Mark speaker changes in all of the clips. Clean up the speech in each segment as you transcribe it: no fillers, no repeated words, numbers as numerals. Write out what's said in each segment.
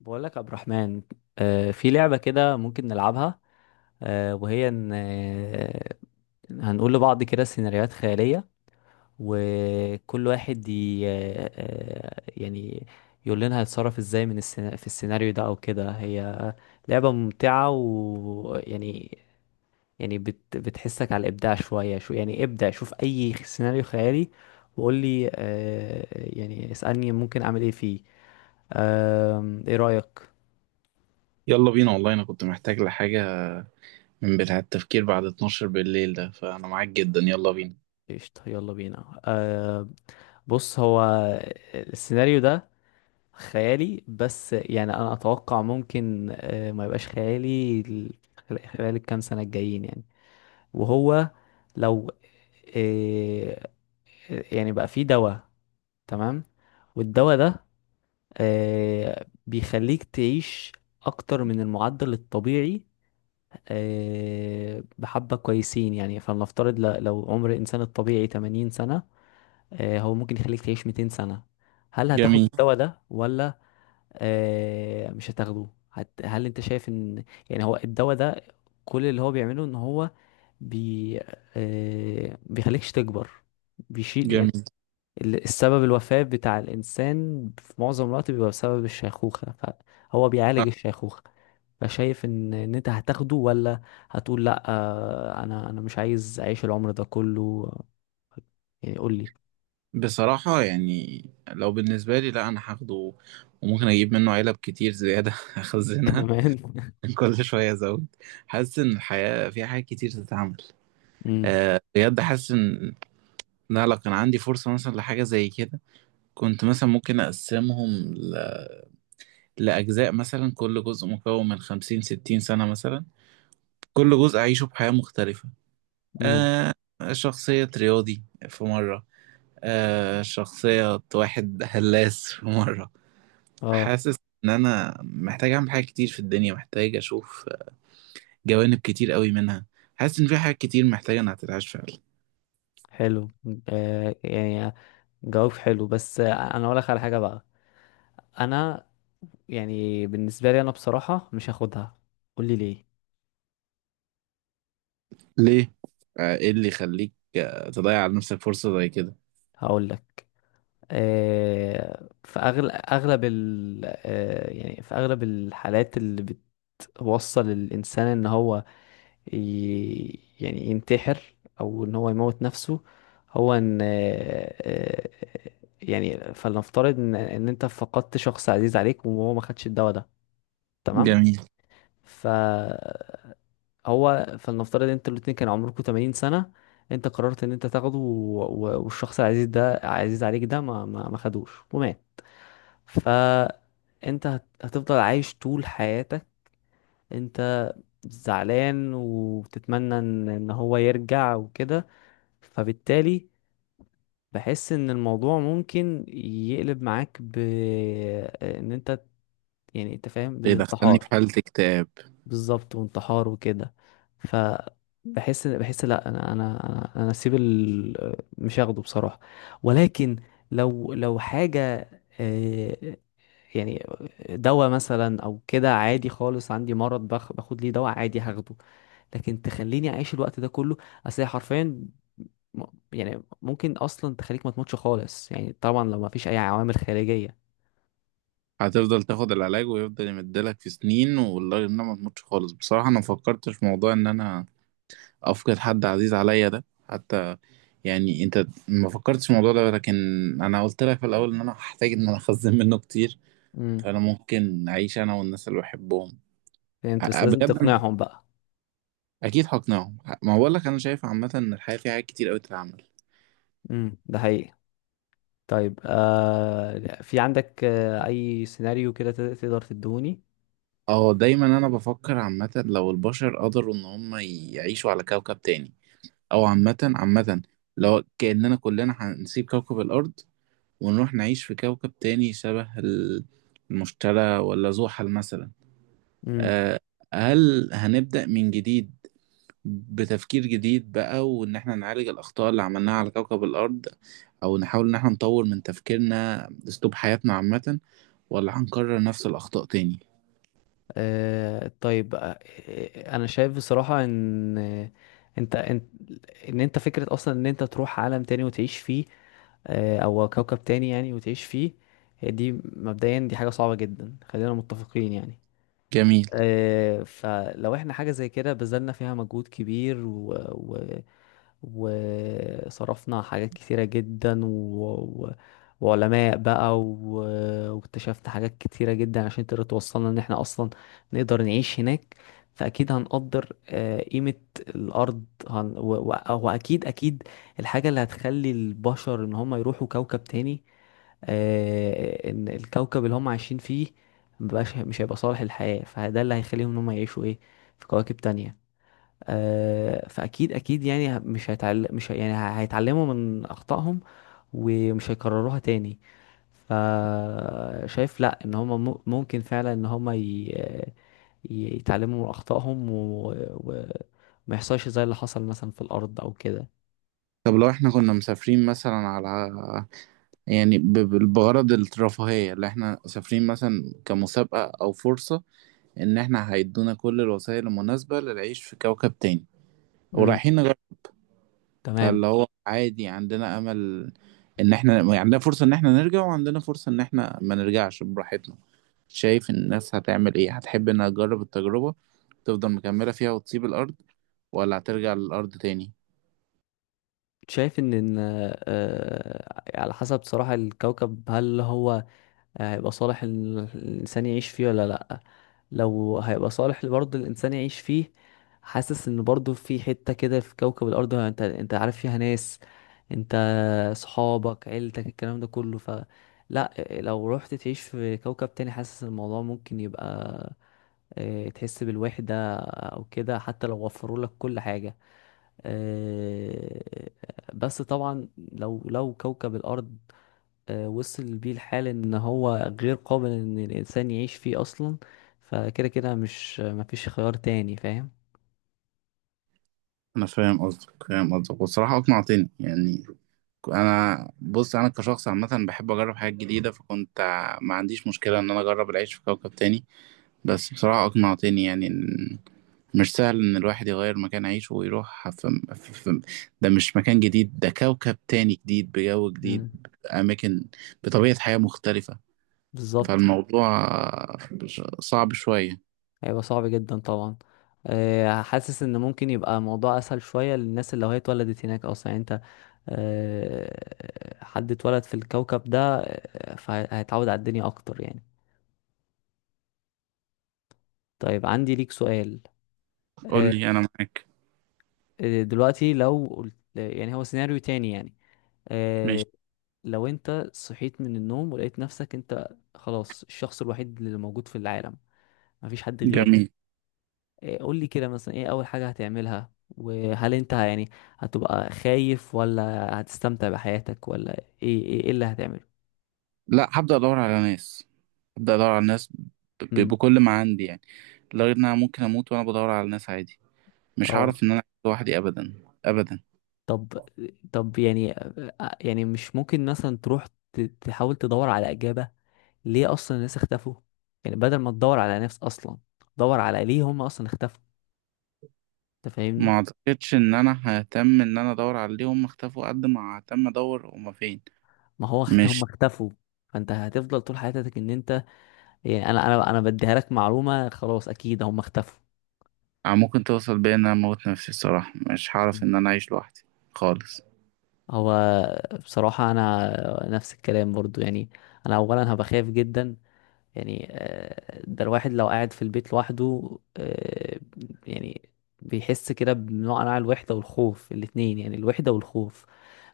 Speaker 1: بقول لك يا عبد الرحمن، في لعبة كده ممكن نلعبها. وهي ان هنقول لبعض كده سيناريوهات خيالية، وكل واحد ي... آه، آه، يعني يقول لنا هيتصرف ازاي في السيناريو ده او كده. هي لعبة ممتعة، ويعني بتحسك على الابداع شوية. شو يعني ابدع، شوف اي سيناريو خيالي وقول لي. يعني اسألني ممكن اعمل ايه فيه. ايه رأيك؟
Speaker 2: يلا بينا، والله انا كنت محتاج لحاجة من بتاع التفكير بعد 12 بالليل ده، فانا معاك جدا. يلا بينا.
Speaker 1: قشطة، يلا بينا. بص، هو السيناريو ده خيالي، بس يعني انا اتوقع ممكن ما يبقاش خيالي خلال الكام سنة الجايين يعني. وهو لو أه يعني بقى فيه دواء، تمام؟ والدواء ده بيخليك تعيش اكتر من المعدل الطبيعي، بحبة كويسين. يعني فلنفترض لو عمر الانسان الطبيعي 80 سنة، هو ممكن يخليك تعيش 200 سنة. هل هتاخد
Speaker 2: جميل
Speaker 1: الدواء ده ولا مش هتاخده؟ هل انت شايف ان يعني هو الدواء ده كل اللي هو بيعمله ان هو بي آه، بيخليكش تكبر، بيشيل يعني
Speaker 2: جميل.
Speaker 1: السبب الوفاة بتاع الإنسان في معظم الوقت بيبقى بسبب الشيخوخة، فهو بيعالج
Speaker 2: أه،
Speaker 1: الشيخوخة. فشايف ان انت هتاخده، ولا هتقول لا؟ آه، انا مش عايز اعيش العمر ده كله يعني، قول لي.
Speaker 2: بصراحة يعني لو بالنسبة لي، لا انا هاخده، وممكن اجيب منه علب كتير زيادة اخزنها،
Speaker 1: كمان
Speaker 2: كل شوية ازود. حاسس ان الحياة فيها حاجات كتير تتعمل. أه بجد حاسس ان، لا لو كان عندي فرصة مثلا لحاجة زي كده، كنت مثلا ممكن اقسمهم ل... لأجزاء، مثلا كل جزء مكون من 50، 60 سنة مثلا. كل جزء أعيشه بحياة مختلفة.
Speaker 1: امم،
Speaker 2: آه، شخصية رياضي في مرة، آه شخصية واحد هلاس في مرة.
Speaker 1: اه،
Speaker 2: حاسس إن أنا محتاج أعمل حاجات كتير في الدنيا، محتاج أشوف جوانب كتير قوي منها. حاسس إن في حاجات كتير محتاجة إنها تتعاش فعلا.
Speaker 1: حلو. يعني جواب حلو، بس انا اقول لك على حاجه بقى. انا يعني بالنسبه لي انا بصراحه مش هاخدها، قول لي ليه.
Speaker 2: ليه؟ إيه اللي يخليك تضيع على نفسك فرصة زي كده؟
Speaker 1: هقول لك، في أغل... اغلب ال... آه يعني في اغلب الحالات اللي بتوصل الانسان ان هو يعني ينتحر او ان هو يموت نفسه. هو ان يعني فلنفترض ان انت فقدت شخص عزيز عليك، وهو ما خدش الدواء ده، تمام؟
Speaker 2: جميل.
Speaker 1: ف هو فلنفترض انتوا الاتنين كان عمركم 80 سنة، انت قررت ان انت تاخده والشخص العزيز ده عزيز عليك ده ما خدوش ومات. فانت هتفضل عايش طول حياتك انت زعلان، وبتتمنى ان هو يرجع وكده. فبالتالي بحس ان الموضوع ممكن يقلب معاك ب ان انت يعني انت فاهم،
Speaker 2: إيه دخلني
Speaker 1: بالانتحار.
Speaker 2: في حالة اكتئاب.
Speaker 1: بالظبط، وانتحار وكده. ف بحس لا، انا اسيب مش هاخده بصراحه. ولكن لو حاجه آه، يعني دواء مثلا او كده عادي خالص، عندي مرض باخد ليه دواء عادي، هاخده. لكن تخليني اعيش الوقت ده كله، اصل هي حرفيا م- يعني ممكن اصلا تخليك ما تموتش خالص يعني، طبعا لو ما فيش اي عوامل خارجيه.
Speaker 2: هتفضل تاخد العلاج ويفضل يمدلك في سنين، والله إنها ما تموتش خالص. بصراحة أنا ما فكرتش في موضوع إن أنا أفقد حد عزيز عليا ده، حتى. يعني انت ما فكرتش في الموضوع ده، لكن انا قلت لك في الاول ان انا هحتاج ان انا اخزن منه كتير،
Speaker 1: امم،
Speaker 2: فانا ممكن اعيش انا والناس اللي بحبهم.
Speaker 1: فهمت، بس لازم
Speaker 2: بجد انا
Speaker 1: تقنعهم بقى.
Speaker 2: اكيد هقنعهم. ما بقول لك انا شايف عامه ان الحياه فيها حاجات كتير قوي تتعمل.
Speaker 1: امم، ده حقيقي. طيب في عندك اي سيناريو كده تقدر تدوني؟
Speaker 2: اه دايما انا بفكر عامه، لو البشر قدروا ان هم يعيشوا على كوكب تاني، او عامه عامه لو كاننا كلنا هنسيب كوكب الارض ونروح نعيش في كوكب تاني شبه المشتري ولا زحل مثلا.
Speaker 1: امم،
Speaker 2: آه، هل هنبدأ من جديد بتفكير جديد بقى، وإن إحنا نعالج الأخطاء اللي عملناها على كوكب الأرض، أو نحاول إن إحنا نطور من تفكيرنا أسلوب حياتنا عامة، ولا هنكرر نفس الأخطاء تاني؟
Speaker 1: طيب. انا شايف بصراحة ان انت ان انت فكرة اصلا ان انت تروح عالم تاني وتعيش فيه، او كوكب تاني يعني وتعيش فيه، هي دي مبدئيا دي حاجة صعبة جدا، خلينا متفقين يعني.
Speaker 2: جميل.
Speaker 1: فلو احنا حاجة زي كده بذلنا فيها مجهود كبير وصرفنا حاجات كتيرة جدا و... وعلماء بقى واكتشفنا حاجات كتيرة جدا عشان تقدر توصلنا ان احنا اصلا نقدر نعيش هناك، فاكيد هنقدر قيمة الارض واكيد الحاجة اللي هتخلي البشر ان هم يروحوا كوكب تاني، ان الكوكب اللي هم عايشين فيه مش هيبقى صالح للحياة، فده اللي هيخليهم ان هم يعيشوا ايه في كواكب تانية. آه، فاكيد يعني ه- مش هيتعل... مش هي- يعني ه- هيتعلموا من اخطائهم ومش هيكرروها تاني. فشايف، لا، ان هم ممكن فعلا ان هم يتعلموا من اخطائهم ما يحصلش زي اللي حصل مثلا في الارض او كده.
Speaker 2: طب لو إحنا كنا مسافرين مثلا على، يعني بغرض الرفاهية، اللي إحنا مسافرين مثلا كمسابقة أو فرصة، إن إحنا هيدونا كل الوسائل المناسبة للعيش في كوكب تاني،
Speaker 1: امم،
Speaker 2: ورايحين.
Speaker 1: تمام.
Speaker 2: فاللي هو عادي، عندنا امل ان احنا يعني عندنا فرصة ان احنا نرجع، وعندنا فرصة ان احنا ما نرجعش براحتنا. شايف الناس هتعمل ايه، هتحب انها تجرب التجربة تفضل مكملة فيها وتسيب الارض، ولا هترجع للارض تاني؟
Speaker 1: شايف ان إن، آه، على حسب صراحة الكوكب، هل هو هيبقى صالح الإنسان يعيش فيه ولا لأ. لو هيبقى صالح برضه الإنسان يعيش فيه، حاسس إن برضه في حتة كده في كوكب الأرض أنت عارف فيها ناس، أنت صحابك عيلتك الكلام ده كله. ف لأ، لو رحت تعيش في كوكب تاني، حاسس الموضوع ممكن يبقى تحس بالوحدة أو كده، حتى لو وفروا لك كل حاجة. آه، بس طبعا لو كوكب الأرض وصل بيه الحال ان هو غير قابل ان الانسان يعيش فيه اصلا، فكده كده مش مفيش خيار تاني، فاهم؟
Speaker 2: انا فاهم قصدك فاهم قصدك، والصراحه اقنعتني يعني. انا بص، انا كشخص عامه بحب اجرب حاجات جديده، فكنت ما عنديش مشكله ان انا اجرب العيش في كوكب تاني. بس بصراحه اقنعتني يعني. مش سهل ان الواحد يغير مكان عيشه ويروح ف... ف... ده مش مكان جديد، ده كوكب تاني جديد، بجو جديد،
Speaker 1: مم.
Speaker 2: بأماكن، بطبيعة حياة مختلفة.
Speaker 1: بالظبط،
Speaker 2: فالموضوع صعب شوية.
Speaker 1: هيبقى صعب جدا طبعا. حاسس ان ممكن يبقى الموضوع اسهل شوية للناس اللي هي اتولدت هناك اصلا. يعني انت حد اتولد في الكوكب ده، فهيتعود على الدنيا اكتر يعني. طيب، عندي ليك سؤال.
Speaker 2: قول
Speaker 1: آه،
Speaker 2: لي، انا معاك.
Speaker 1: دلوقتي لو قلت يعني هو سيناريو تاني يعني،
Speaker 2: ماشي.
Speaker 1: آه، لو انت صحيت من النوم ولقيت نفسك انت خلاص الشخص الوحيد اللي موجود في العالم، مفيش حد غيرك،
Speaker 2: جميل.
Speaker 1: إيه، قول لي كده مثلا ايه اول حاجة هتعملها؟ وهل انت يعني هتبقى خايف، ولا هتستمتع بحياتك، ولا إيه اللي هتعمله؟
Speaker 2: لا، هبدأ ادور على ناس، هبدأ ادور على ناس،
Speaker 1: امم،
Speaker 2: بكل ما عندي يعني. لغير ان انا ممكن اموت وانا بدور على ناس، عادي. مش
Speaker 1: اه.
Speaker 2: هعرف ان انا أعيش لوحدي ابدا، ابدا.
Speaker 1: طب طب يعني يعني مش ممكن مثلا تروح تحاول تدور على إجابة ليه اصلا الناس اختفوا؟ يعني بدل ما تدور على ناس اصلا، دور على ليه هم اصلا اختفوا، انت
Speaker 2: ما
Speaker 1: فاهمني؟
Speaker 2: اعتقدش ان انا ههتم ان انا ادور عليهم اختفوا قد ما ههتم ادور هما فين.
Speaker 1: ما هو هم
Speaker 2: مش
Speaker 1: اختفوا، فانت هتفضل طول حياتك ان انت يعني. انا انا انا بديها لك معلومه خلاص، اكيد هم اختفوا.
Speaker 2: ممكن توصل بيا ان انا اموت نفسي، الصراحه مش هعرف ان انا اعيش لوحدي خالص.
Speaker 1: هو بصراحه انا نفس الكلام برضو يعني، انا اولا هبقى خايف جدا. يعني ده الواحد لو قاعد في البيت لوحده آه، يعني بيحس كده بنوع انواع الوحدة والخوف الاتنين، يعني الوحدة والخوف.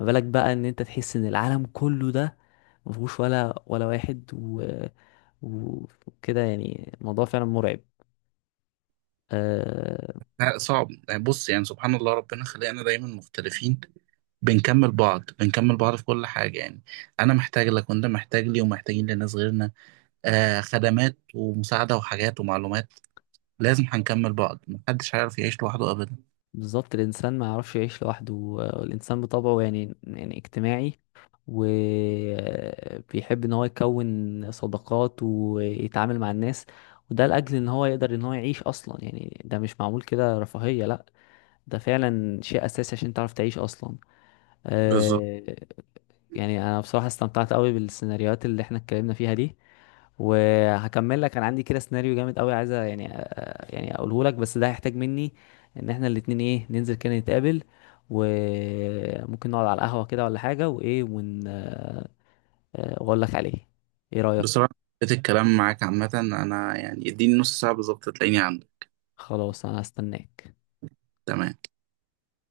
Speaker 1: ما بالك بقى ان انت تحس ان العالم كله ده مفهوش ولا واحد وكده، يعني الموضوع فعلا مرعب. آه،
Speaker 2: لا، صعب يعني. بص يعني، سبحان الله ربنا خلقنا دايما مختلفين، بنكمل بعض بنكمل بعض في كل حاجة يعني. أنا محتاج لك وأنت محتاج لي، ومحتاجين لناس غيرنا، آه، خدمات ومساعدة وحاجات ومعلومات. لازم هنكمل بعض، محدش هيعرف يعيش لوحده أبدا.
Speaker 1: بالظبط، الانسان ما يعرفش يعيش لوحده. الانسان بطبعه يعني اجتماعي، وبيحب ان هو يكون صداقات ويتعامل مع الناس، وده لاجل ان هو يقدر ان هو يعيش اصلا. يعني ده مش معمول كده رفاهية، لا، ده فعلا شيء اساسي عشان تعرف تعيش اصلا.
Speaker 2: بالظبط.
Speaker 1: آه، يعني انا بصراحة استمتعت قوي بالسيناريوهات اللي احنا اتكلمنا فيها دي، وهكمل لك، انا عندي كده سيناريو جامد قوي عايز يعني يعني اقوله لك، بس ده هيحتاج مني ان احنا الاتنين ايه ننزل كده نتقابل وممكن نقعد على القهوة كده ولا حاجة، وايه ون آه، آه، واقول لك عليه. ايه رأيك؟
Speaker 2: بصراحه حبيت الكلام معاك عامه. انا يعني اديني نص ساعه بالظبط تلاقيني عندك.
Speaker 1: خلاص، انا هستناك.
Speaker 2: تمام.